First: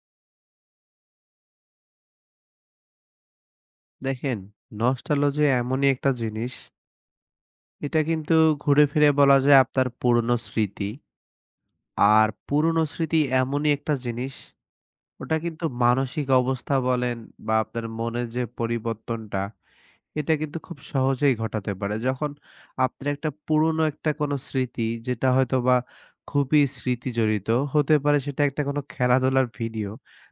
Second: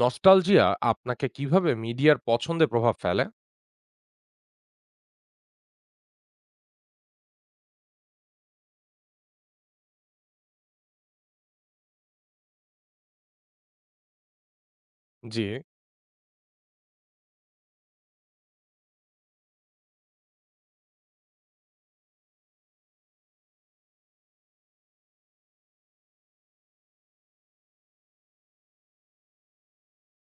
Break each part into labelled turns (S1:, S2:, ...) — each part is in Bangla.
S1: নস্টালজিয়া আপনাকে কিভাবে মিডিয়ার পছন্দে প্রভাব ফেলে?
S2: দেখেন, নস্টালজি এমনই একটা জিনিস, এটা কিন্তু ঘুরে ফিরে বলা যায় আপনার পুরনো স্মৃতি। আর পুরনো স্মৃতি এমনই একটা জিনিস, ওটা
S1: জি।
S2: কিন্তু মানসিক অবস্থা বলেন বা আপনার মনের যে পরিবর্তনটা এটা কিন্তু খুব সহজেই ঘটাতে পারে। যখন আপনার একটা পুরনো একটা কোনো স্মৃতি যেটা হয়তোবা খুবই স্মৃতি জড়িত হতে পারে সেটা একটা কোনো খেলাধুলার ভিডিও।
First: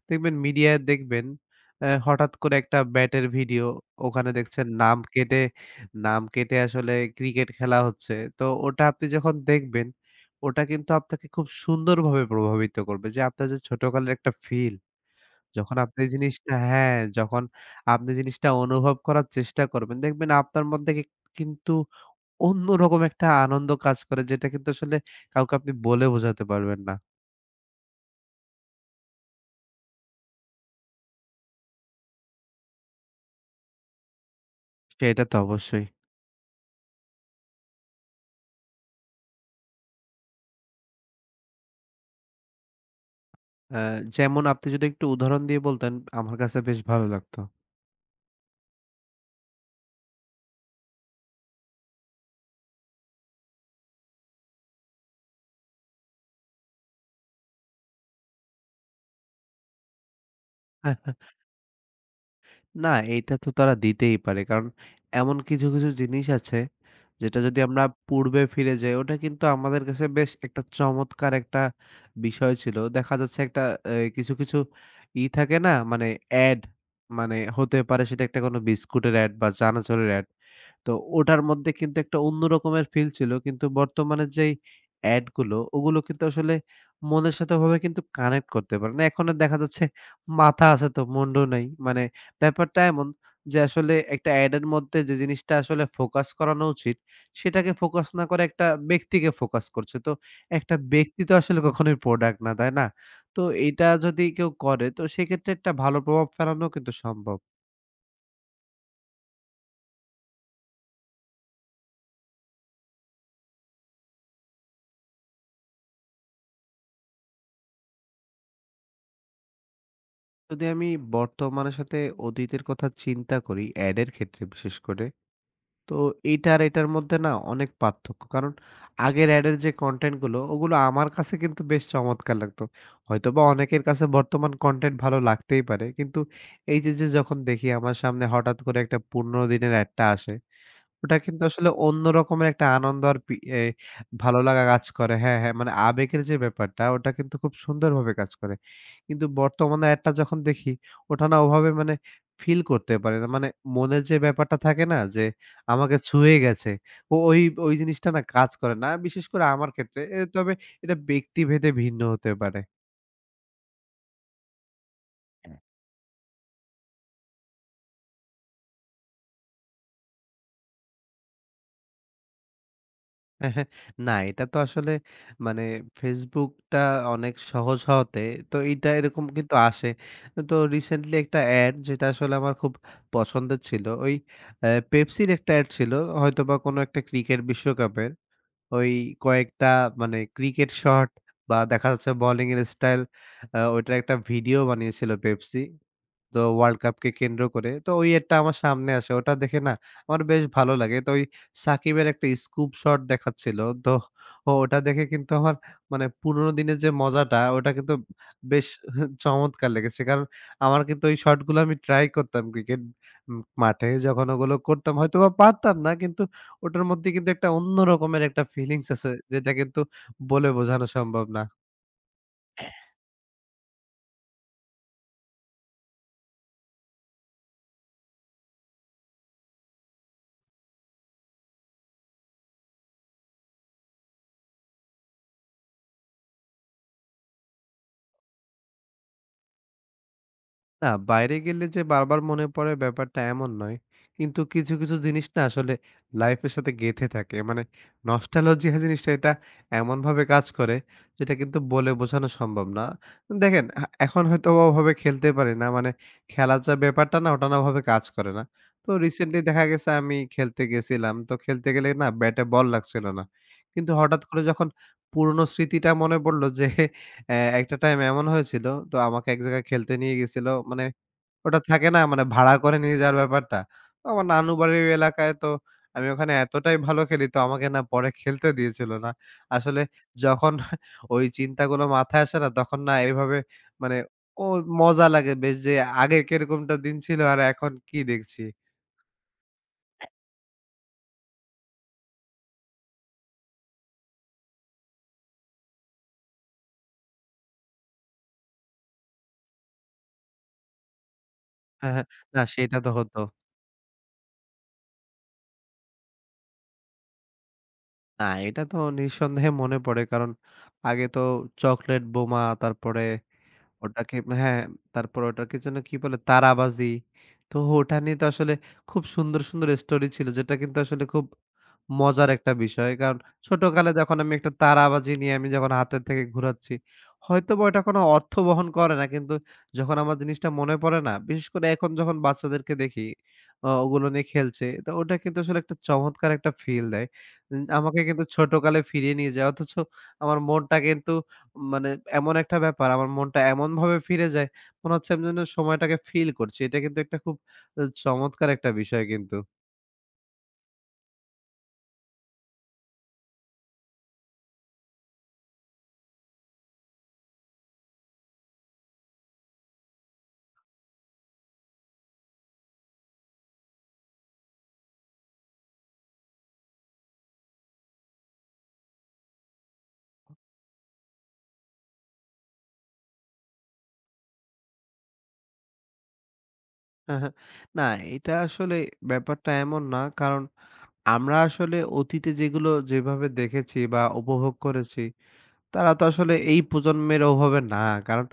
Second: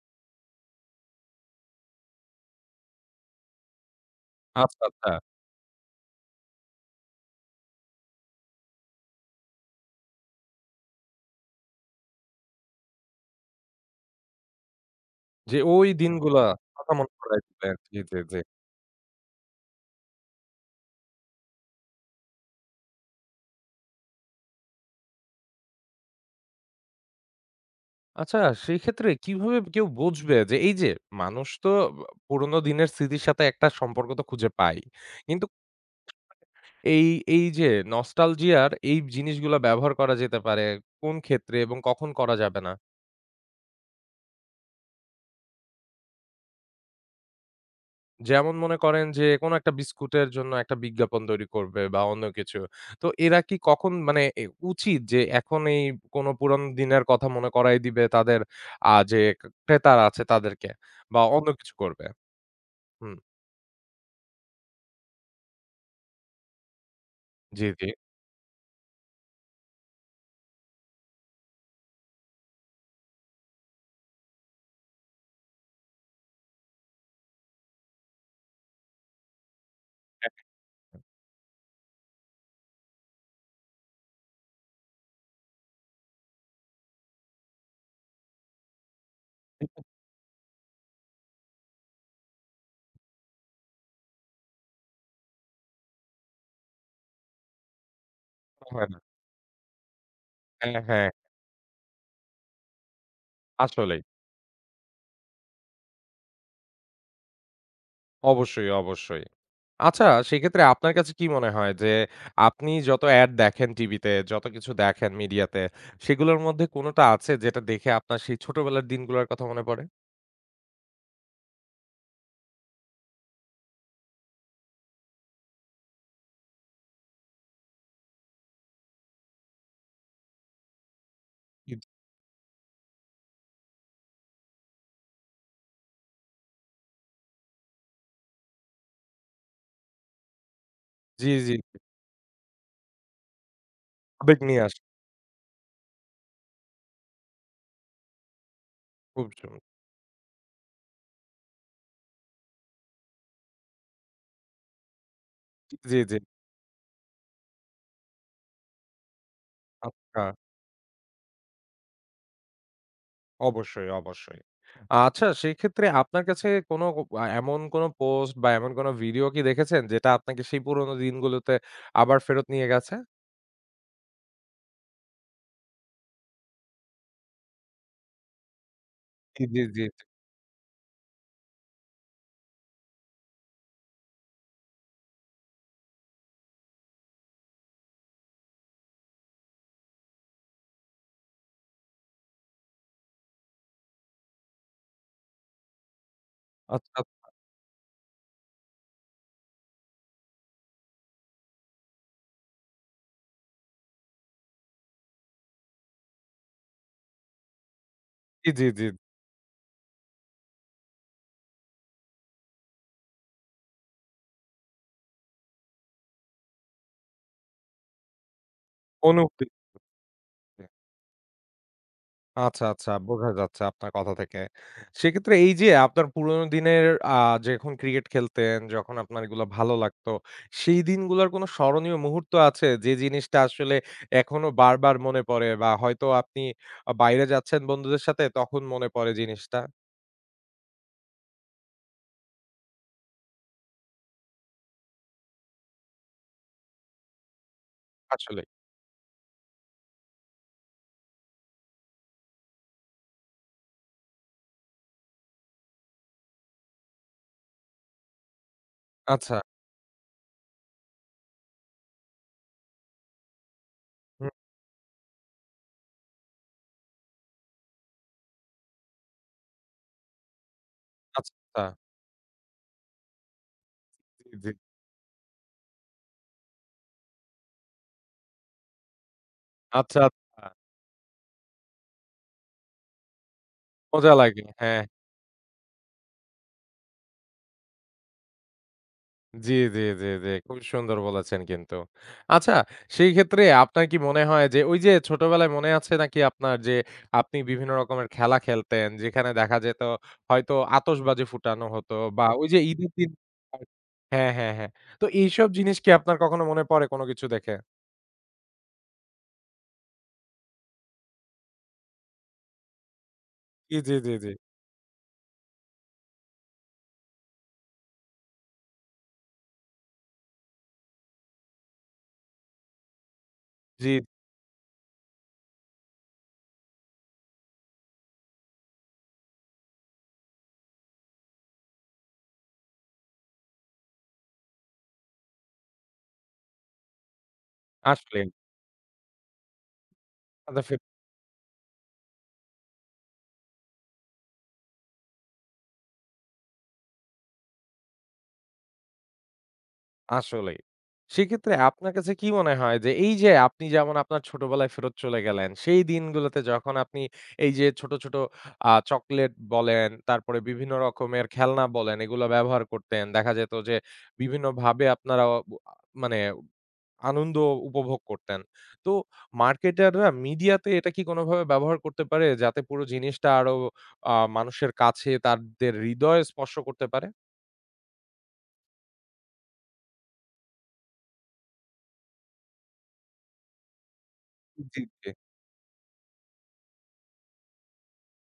S2: দেখবেন মিডিয়ায় দেখবেন হঠাৎ করে একটা ব্যাটের ভিডিও ওখানে দেখছেন
S1: আচ্ছা,
S2: নাম
S1: আচ্ছা।
S2: কেটে নাম কেটে আসলে ক্রিকেট খেলা হচ্ছে। তো ওটা আপনি যখন দেখবেন ওটা কিন্তু আপনাকে খুব সুন্দরভাবে প্রভাবিত করবে যে আপনার যে ছোটকালের একটা ফিল
S1: যে
S2: যখন
S1: ওই
S2: আপনি
S1: দিনগুলা
S2: জিনিসটা
S1: কথা
S2: হ্যাঁ,
S1: মনে করায়
S2: যখন
S1: দিবে। জি,
S2: আপনি
S1: জি, জি।
S2: জিনিসটা অনুভব করার চেষ্টা করবেন, দেখবেন আপনার মধ্যে কি কিন্তু অন্যরকম একটা আনন্দ কাজ করে যেটা কিন্তু আসলে কাউকে আপনি বলে বোঝাতে পারবেন না।
S1: আচ্ছা সেক্ষেত্রে কিভাবে কেউ বুঝবে যে এই যে মানুষ তো ব পুরনো দিনের স্মৃতির সাথে একটা সম্পর্ক তো খুঁজে পায়।
S2: সেটা তো
S1: কিন্তু
S2: অবশ্যই।
S1: এই, এই যে নস্টালজিয়ার এই জিনিসগুলা ব্যবহার করা যেতে পারে কোন ক্ষেত্রে এবং কখন করা যাবে না?
S2: আ যেমন আপনি যদি একটু উদাহরণ দিয়ে বলতেন, আমার কাছে বেশ ভালো লাগতো।
S1: যেমন মনে করেন যে কোনো একটা বিস্কুটের জন্য একটা বিজ্ঞাপন তৈরি করবে বা অন্য কিছু। তো এরা কি কখন মানে উচিত যে এখন এই কোনো পুরানো দিনের কথা মনে করায় দিবে তাদের যে ক্রেতারা আছে তাদেরকে বা অন্য কিছু করবে?
S2: না,
S1: হুম,
S2: এইটা তো তারা দিতেই পারে। কারণ এমন কিছু, কিছু জিনিস আছে যেটা যদি
S1: জি,
S2: আমরা
S1: জি।
S2: পূর্বে ফিরে যাই, ওটা কিন্তু আমাদের কাছে বেশ একটা চমৎকার একটা বিষয় ছিল। দেখা যাচ্ছে একটা কিছু, কিছু ই থাকে না? মানে এড মানে হতে পারে সেটা একটা কোনো বিস্কুটের এড বা চানাচুরের এড। তো ওটার মধ্যে কিন্তু একটা অন্য রকমের ফিল ছিল। কিন্তু বর্তমানে যেই এড গুলো, ওগুলো কিন্তু আসলে মনের সাথে ওভাবে কিন্তু কানেক্ট করতে পারে না। এখন আর দেখা যাচ্ছে মাথা আছে তো মুন্ডু নাই। মানে ব্যাপারটা এমন যে আসলে একটা এড এর মধ্যে যে জিনিসটা আসলে ফোকাস করানো উচিত সেটাকে ফোকাস না করে একটা
S1: হয় না।
S2: ব্যক্তিকে ফোকাস করছে। তো একটা
S1: হ্যাঁ, হ্যাঁ,
S2: ব্যক্তি তো আসলে কখনোই প্রোডাক্ট না, তাই না? তো এইটা
S1: আসলেই।
S2: যদি কেউ করে তো সেক্ষেত্রে একটা ভালো প্রভাব ফেলানো কিন্তু সম্ভব।
S1: অবশ্যই, অবশ্যই। আচ্ছা সেক্ষেত্রে আপনার কাছে কি মনে হয় যে আপনি যত এড দেখেন টিভিতে, যত কিছু দেখেন মিডিয়াতে সেগুলোর মধ্যে কোনোটা আছে যেটা দেখে আপনার সেই ছোটবেলার দিনগুলোর কথা মনে পড়ে?
S2: যদি আমি বর্তমানের সাথে অতীতের কথা চিন্তা করি এডের ক্ষেত্রে বিশেষ করে, তো এইটা আর এটার মধ্যে না অনেক পার্থক্য। কারণ আগের এডের যে কনটেন্ট গুলো ওগুলো আমার কাছে কিন্তু বেশ চমৎকার লাগতো। হয়তোবা অনেকের কাছে বর্তমান কনটেন্ট ভালো লাগতেই পারে। কিন্তু এই যে যখন দেখি আমার সামনে হঠাৎ করে একটা ১৫ দিনের এডটা আসে ওটা
S1: জি,
S2: কিন্তু
S1: জি।
S2: আসলে অন্য রকমের একটা আনন্দ আর পি এ
S1: আবেগ
S2: ভালো
S1: নিয়ে
S2: লাগা
S1: আসে।
S2: কাজ করে। হ্যাঁ, হ্যাঁ, মানে আবেগের যে ব্যাপারটা ওটা কিন্তু খুব সুন্দরভাবে কাজ করে। কিন্তু
S1: খুব সুন্দর।
S2: বর্তমানে অ্যাডটা যখন দেখি ওটা না ওভাবে মানে ফিল করতে পারি না। মানে মনের যে ব্যাপারটা থাকে না যে আমাকে
S1: জি, জি।
S2: ছুঁয়ে গেছে। ও ওই, ওই জিনিসটা না কাজ করে না। বিশেষ করে আমার ক্ষেত্রে।
S1: আচ্ছা,
S2: তবে এটা ব্যক্তিভেদে ভিন্ন হতে পারে।
S1: অবশ্যই, অবশ্যই। আচ্ছা সেক্ষেত্রে আপনার কাছে কোনো এমন কোনো পোস্ট বা এমন কোনো ভিডিও কি দেখেছেন যেটা আপনাকে সেই পুরনো দিনগুলোতে আবার ফেরত নিয়ে গেছে?
S2: না, এটা তো আসলে মানে ফেসবুকটা অনেক সহজ হওয়াতে তো এইটা এরকম
S1: জি,
S2: কিন্তু
S1: জি, জি।
S2: আসে। তো রিসেন্টলি একটা অ্যাড যেটা আসলে আমার খুব পছন্দের ছিল। ওই আ পেপসির একটা অ্যাড ছিল। হয়তোবা কোনো একটা ক্রিকেট বিশ্বকাপের ওই কয়েকটা মানে ক্রিকেট শট বা দেখা যাচ্ছে বোলিং এর স্টাইল ওইটার একটা ভিডিও বানিয়েছিল পেপসি। তো ওয়ার্ল্ড
S1: আচ্ছা,
S2: কাপকে কেন্দ্র করে। তো ওই এডটা আমার সামনে আসে। ওটা দেখে না আমার বেশ ভালো লাগে। তো ওই সাকিবের একটা স্কুপ শট দেখাচ্ছিল। তো ওটা দেখে কিন্তু আমার মানে পুরোনো দিনের যে মজাটা ওটা কিন্তু
S1: জি, জি,
S2: বেশ
S1: জি।
S2: চমৎকার লেগেছে। কারণ আমার কিন্তু ওই শটগুলো আমি ট্রাই করতাম ক্রিকেট মাঠে যখন ওগুলো করতাম হয়তোবা পারতাম না কিন্তু ওটার মধ্যে কিন্তু একটা অন্য রকমের একটা ফিলিংস আছে
S1: অনুভূতি।
S2: যেটা কিন্তু বলে বোঝানো সম্ভব না।
S1: আচ্ছা, আচ্ছা বোঝা যাচ্ছে আপনার কথা থেকে। সেক্ষেত্রে এই যে আপনার পুরোনো দিনের আ যখন ক্রিকেট খেলতেন, যখন আপনার এগুলা ভালো লাগতো, সেই দিনগুলার কোনো স্মরণীয় মুহূর্ত আছে? যে জিনিসটা আসলে এখনো বারবার মনে পড়ে বা হয়তো আপনি বাইরে যাচ্ছেন বন্ধুদের সাথে তখন মনে পড়ে জিনিসটা?
S2: না, বাইরে গেলে যে বারবার মনে পড়ে ব্যাপারটা এমন নয়। কিন্তু কিছু, কিছু জিনিস না আসলে লাইফের সাথে গেঁথে থাকে। মানে
S1: আসলেই।
S2: নস্টালজিয়া জিনিসটা এটা এমনভাবে কাজ করে যেটা কিন্তু বলে বোঝানো সম্ভব না। দেখেন এখন হয়তো ওভাবে খেলতে পারি না। মানে খেলার যা ব্যাপারটা না ওটা না ওভাবে কাজ করে না। তো
S1: আচ্ছা।
S2: রিসেন্টলি দেখা গেছে আমি খেলতে গেছিলাম। তো খেলতে গেলে না ব্যাটে বল লাগছিল না। কিন্তু হঠাৎ
S1: হুম,
S2: করে যখন পুরনো স্মৃতিটা মনে পড়ল যে হ্যাঁ, একটা টাইম এমন হয়েছিল তো আমাকে এক জায়গায় খেলতে নিয়ে গেছিল। মানে
S1: আচ্ছা।
S2: ওটা
S1: আচ্ছা।
S2: থাকে না মানে ভাড়া করে নিয়ে যাওয়ার ব্যাপারটা। তো আমার
S1: জি, জি।
S2: নানু বাড়ির ওই এলাকায় তো আমি ওখানে এতটাই ভালো খেলি তো আমাকে না পরে খেলতে দিয়েছিল না। আসলে
S1: আচ্ছা, আচ্ছা।
S2: যখন ওই চিন্তাগুলো মাথায় আসে না তখন না এভাবে মানে
S1: মজা লাগে।
S2: ও
S1: হ্যাঁ।
S2: মজা লাগে বেশ যে আগে কিরকমটা দিন ছিল আর এখন কি দেখছি।
S1: জি, জি, জি, জি। খুবই সুন্দর বলেছেন কিন্তু। আচ্ছা সেই ক্ষেত্রে আপনার কি মনে হয় যে ওই যে ছোটবেলায় মনে আছে নাকি আপনার যে আপনি বিভিন্ন রকমের খেলা খেলতেন যেখানে দেখা যেত হয়তো আতশবাজি ফুটানো
S2: হ্যাঁ,
S1: হতো
S2: হ্যাঁ।
S1: বা
S2: না
S1: ওই যে
S2: সেটা
S1: ঈদের
S2: তো
S1: দিন
S2: হতো।
S1: হ্যাঁ, হ্যাঁ, হ্যাঁ। হ্যাঁ। তো এইসব জিনিস কি আপনার কখনো মনে পড়ে কোনো কিছু দেখে?
S2: না এটা তো নিঃসন্দেহে মনে পড়ে কারণ আগে তো চকলেট বোমা তারপরে
S1: জি, জি, জি,
S2: ওটাকে
S1: জি।
S2: হ্যাঁ, তারপরে ওটাকে যেন কি বলে? তারাবাজি। তো ওটা নিয়ে তো আসলে খুব সুন্দর, সুন্দর স্টোরি ছিল যেটা কিন্তু আসলে খুব মজার একটা বিষয়। কারণ
S1: জি,
S2: ছোটকালে যখন আমি একটা তারাবাজি নিয়ে আমি যখন হাতের থেকে ঘুরাচ্ছি, হয়তোবা ওটা কোনো অর্থ বহন করে না। কিন্তু যখন আমার জিনিসটা মনে পড়ে না, বিশেষ করে এখন যখন বাচ্চাদেরকে দেখি ওগুলো নিয়ে খেলছে, তো ওটা কিন্তু আসলে একটা চমৎকার একটা ফিল দেয়। আমাকে কিন্তু
S1: আসলেই।
S2: ছোটকালে ফিরিয়ে নিয়ে যায়। অথচ আমার মনটা কিন্তু মানে এমন একটা ব্যাপার আমার মনটা এমনভাবে ফিরে যায়, মনে হচ্ছে আমি যেন সময়টাকে ফিল করছি। এটা কিন্তু একটা খুব চমৎকার একটা বিষয় কিন্তু।
S1: আসলেই। সেক্ষেত্রে আপনার কাছে কি মনে হয় যে এই যে আপনি যেমন আপনার ছোটবেলায় ফেরত চলে গেলেন, সেই দিনগুলোতে যখন আপনি এই যে ছোট, ছোট চকোলেট বলেন, তারপরে বিভিন্ন রকমের খেলনা বলেন, এগুলো ব্যবহার করতেন। দেখা যেত যে বিভিন্নভাবে আপনারা অ আ মানে আনন্দ উপভোগ করতেন। তো মার্কেটাররা মিডিয়াতে এটা কি কোনোভাবে ব্যবহার করতে পারে যাতে পুরো জিনিসটা আরো মানুষের কাছে তাদের হৃদয়ে স্পর্শ করতে পারে?
S2: না এটা আসলে ব্যাপারটা এমন না। কারণ আমরা আসলে অতীতে যেগুলো যেভাবে দেখেছি বা উপভোগ
S1: জি,
S2: করেছি
S1: জি।
S2: তারা তো আসলে এই প্রজন্মের ওভাবে না। কারণ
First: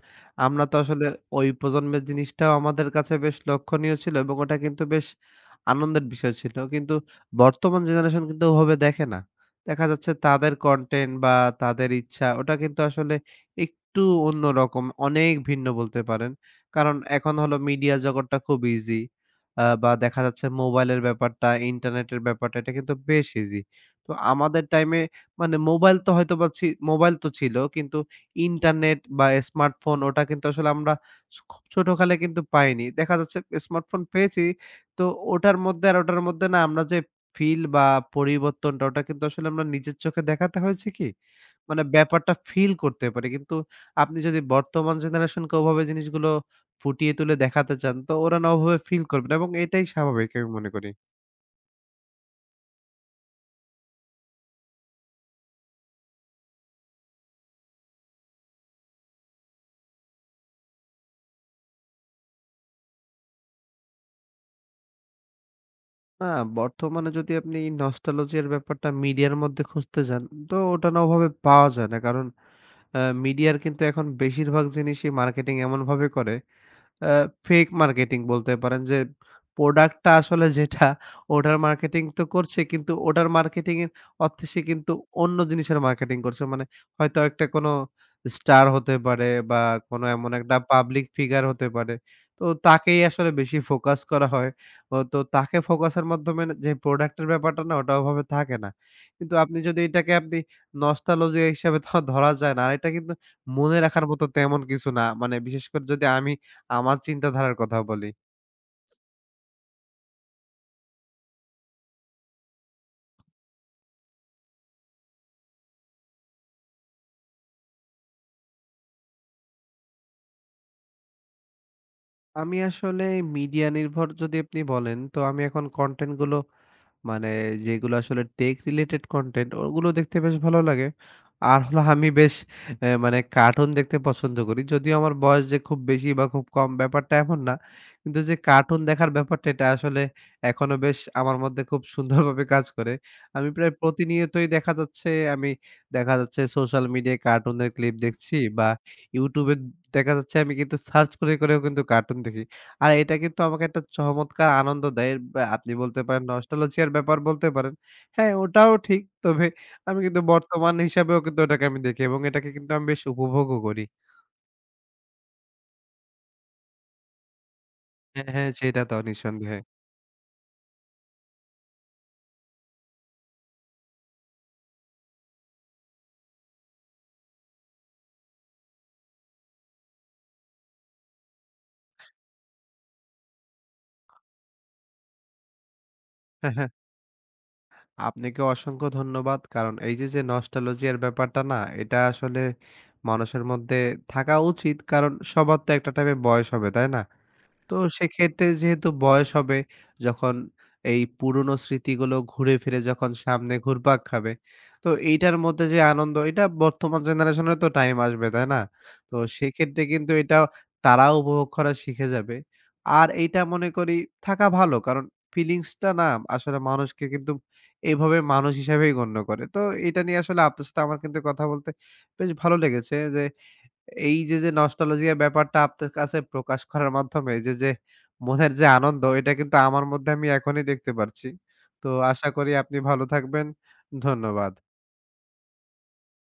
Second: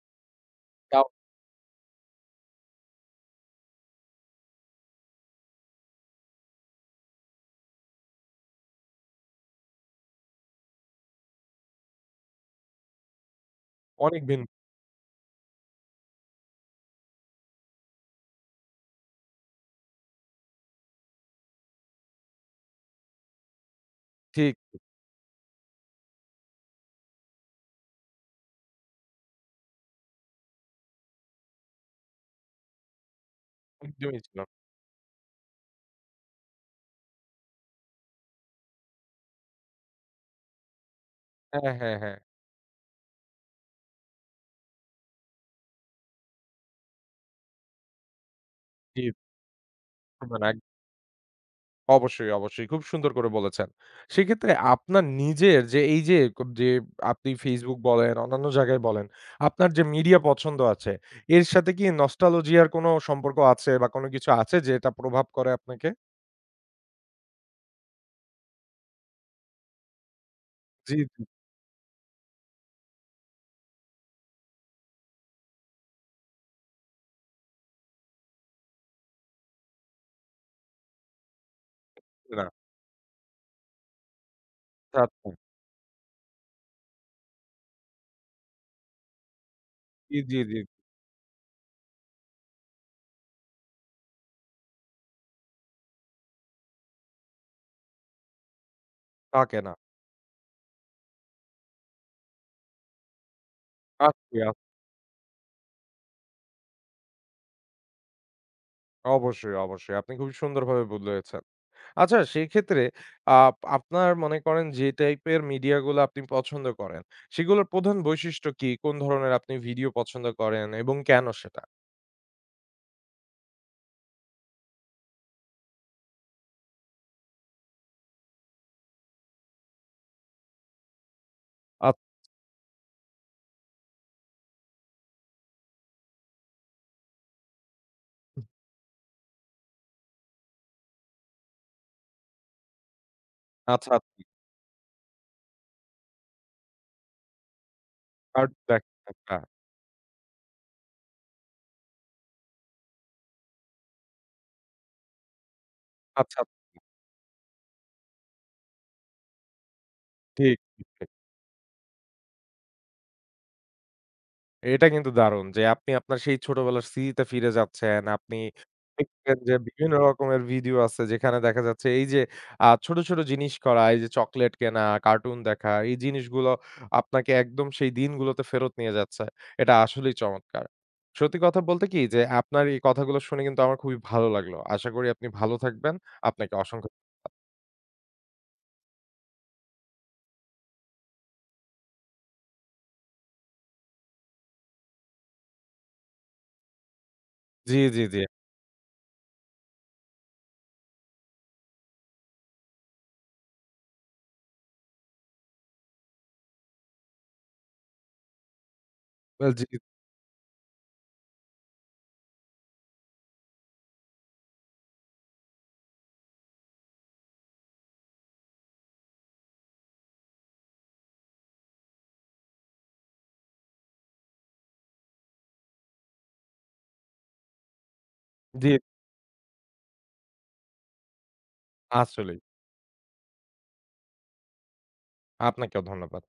S2: আমরা তো
S1: তাও
S2: আসলে ওই প্রজন্মের জিনিসটাও আমাদের কাছে বেশ লক্ষণীয় ছিল এবং ওটা কিন্তু বেশ আনন্দের বিষয় ছিল। কিন্তু বর্তমান জেনারেশন কিন্তু ওভাবে দেখে না। দেখা যাচ্ছে তাদের কনটেন্ট বা তাদের ইচ্ছা ওটা কিন্তু আসলে একটু
S1: অনেক ভিন্ন
S2: অন্যরকম, অনেক ভিন্ন বলতে পারেন। কারণ এখন হলো মিডিয়া জগৎটা খুব ইজি। বা দেখা যাচ্ছে মোবাইলের ব্যাপারটা, ইন্টারনেটের ব্যাপারটা এটা কিন্তু বেশ ইজি। তো
S1: ঠিক।
S2: আমাদের টাইমে মানে মোবাইল তো হয়তোবা মোবাইল তো ছিল কিন্তু ইন্টারনেট বা স্মার্টফোন ওটা কিন্তু আসলে আমরা খুব ছোটকালে কিন্তু পাইনি। দেখা যাচ্ছে স্মার্টফোন
S1: একদমই ছিল। না।
S2: পেয়েছি তো ওটার মধ্যে আর ওটার মধ্যে না আমরা যে ফিল বা পরিবর্তনটা ওটা কিন্তু আসলে আমরা নিজের চোখে দেখাতে হয়েছে কি?
S1: হ্যাঁ,
S2: মানে
S1: হ্যাঁ, হ্যাঁ।
S2: ব্যাপারটা ফিল করতে পারি। কিন্তু আপনি যদি বর্তমান জেনারেশনকে ওভাবে জিনিসগুলো ফুটিয়ে তুলে দেখাতে চান তো ওরা না ওভাবে
S1: জি,
S2: ফিল করবে না এবং এটাই স্বাভাবিক
S1: মানে
S2: আমি
S1: এক
S2: মনে করি।
S1: অবশ্যই, অবশ্যই। খুব সুন্দর করে বলেছেন। সেক্ষেত্রে আপনার নিজের যে এই যে, যে আপনি Facebook বলেন, অন্যান্য জায়গায় বলেন, আপনার যে মিডিয়া পছন্দ আছে, এর সাথে কি নস্টালজিয়া র কোনো সম্পর্ক আছে বা কোনো কিছু আছে যেটা প্রভাব করে আপনাকে?
S2: না, বর্তমানে যদি আপনি নস্টালজি এর ব্যাপারটা মিডিয়ার মধ্যে খুঁজতে যান, তো ওটা
S1: জি,
S2: না
S1: জি।
S2: ওভাবে পাওয়া যায় না। কারণ মিডিয়ার কিন্তু এখন বেশিরভাগ জিনিসই মার্কেটিং এমনভাবে করে আ ফেক মার্কেটিং বলতে পারেন যে, প্রোডাক্টটা আসলে যেটা ওটার মার্কেটিং তো
S1: না।
S2: করছে কিন্তু ওটার মার্কেটিং এর অর্থে সে কিন্তু
S1: আচ্ছা।
S2: অন্য জিনিসের মার্কেটিং করছে। মানে হয়তো একটা কোনো স্টার হতে পারে বা কোনো
S1: জি,
S2: এমন
S1: জি,
S2: একটা
S1: জি।
S2: পাবলিক ফিগার হতে পারে। তো তাকেই আসলে বেশি ফোকাস করা হয়। ও তো তাকে ফোকাসের মাধ্যমে না- যে প্রোডাক্টের ব্যাপারটা না ওটা ওভাবে থাকে না। কিন্তু আপনি
S1: থাকে না।
S2: যদি এটাকে আপনি নস্টালজি হিসেবে ধরা যায় না। আর এটা কিন্তু মনে রাখার মতো
S1: আসছি,
S2: তেমন
S1: আসছি।
S2: কিছু না। মানে বিশেষ করে যদি আমি আমার চিন্তাধারার কথা বলি।
S1: অবশ্যই, অবশ্যই। আপনি খুবই সুন্দরভাবে বলেছেন। আচ্ছা সেক্ষেত্রে আ আপনার মনে করেন যে টাইপের মিডিয়া গুলো আপনি পছন্দ করেন, সেগুলোর প্রধান বৈশিষ্ট্য কি? কোন ধরনের আপনি ভিডিও পছন্দ করেন এবং কেন সেটা?
S2: আমি আসলে মিডিয়া নির্ভর যদি আপনি বলেন, তো আমি এখন কনটেন্ট গুলো মানে যেগুলো আসলে টেক রিলেটেড কনটেন্ট ওগুলো দেখতে বেশ ভালো লাগে। আর হলো
S1: আ
S2: আমি বেশ মানে কার্টুন দেখতে পছন্দ করি। যদিও আমার বয়স যে খুব বেশি বা খুব কম ব্যাপারটা এমন না। কিন্তু যে কার্টুন দেখার ব্যাপারটা এটা আসলে এখনো বেশ আমার মধ্যে খুব সুন্দরভাবে কাজ করে। আমি প্রায়
S1: আচ্ছা, আচ্ছা।
S2: প্রতিনিয়তই দেখা যাচ্ছে আমি দেখা যাচ্ছে সোশ্যাল মিডিয়ায় কার্টুনের ক্লিপ দেখছি
S1: art
S2: বা
S1: back-
S2: YouTube এ দেখা যাচ্ছে আমি কিন্তু সার্চ করে, করেও কিন্তু কার্টুন দেখি। আর এটা কিন্তু আমাকে একটা চমৎকার আনন্দ দেয়। বা আপনি বলতে পারেন
S1: আচ্ছা,
S2: নস্টালজিয়া র ব্যাপার বলতে পারেন। হ্যাঁ, ওটাও ঠিক। তবে আমি কিন্তু
S1: ঠিক,
S2: বর্তমান
S1: ঠিক।
S2: হিসাবেও কিন্তু ওটাকে আমি দেখি এবং এটাকে কিন্তু আমি বেশ উপভোগও করি।
S1: এটা কিন্তু দারুণ যে আপনি আপনার সেই ছোটবেলার স্মৃতিতে ফিরে যাচ্ছেন।
S2: হ্যাঁ,
S1: আপনি
S2: হ্যাঁ, সেটা তো
S1: দেখবেন যে
S2: নিঃসন্দেহে।
S1: বিভিন্ন রকমের ভিডিও আছে যেখানে দেখা যাচ্ছে এই যে ছোট, ছোট জিনিস করা, এই যে চকোলেট কেনা, কার্টুন দেখা, এই জিনিসগুলো আপনাকে একদম সেই দিনগুলোতে ফেরত নিয়ে যাচ্ছে। এটা আসলেই চমৎকার। সত্যি কথা বলতে কি যে আপনার এই কথাগুলো শুনে কিন্তু আমার খুবই ভালো লাগলো। আশা করি আপনি ভালো থাকবেন। আপনাকে
S2: হ্যাঁ, হ্যাঁ।
S1: অসংখ্য
S2: আপনাকে অসংখ্য ধন্যবাদ। কারণ এই যে নস্টালজিয়া র ব্যাপারটা না এটা আসলে মানুষের মধ্যে থাকা উচিত। কারণ সবার তো একটা টাইমে বয়স হবে, তাই না? তো
S1: জি, জি, জি,
S2: সেক্ষেত্রে যেহেতু বয়স হবে, যখন এই পুরনো স্মৃতিগুলো ঘুরে ফিরে যখন সামনে ঘুরপাক খাবে, তো এইটার মধ্যে যে আনন্দ এটা বর্তমান জেনারেশনের তো টাইম আসবে, তাই না? তো
S1: জি,
S2: সেক্ষেত্রে কিন্তু এটা তারাও উপভোগ করা শিখে যাবে। আর এইটা মনে করি থাকা ভালো। কারণ ফিলিংসটা না আসলে মানুষকে কিন্তু এভাবে মানুষ হিসাবেই গণ্য করে। তো এটা নিয়ে আসলে আপনার সাথে আমার কিন্তু কথা বলতে বেশ ভালো লেগেছে যে এই যে নস্টালজিয়া ব্যাপারটা আপনার কাছে প্রকাশ করার মাধ্যমে যে মনের যে
S1: জি,
S2: আনন্দ এটা কিন্তু আমার মধ্যে আমি এখনই দেখতে পারছি। তো আশা
S1: আসলেই।
S2: করি আপনি ভালো থাকবেন। ধন্যবাদ।
S1: আপনাকেও ধন্যবাদ।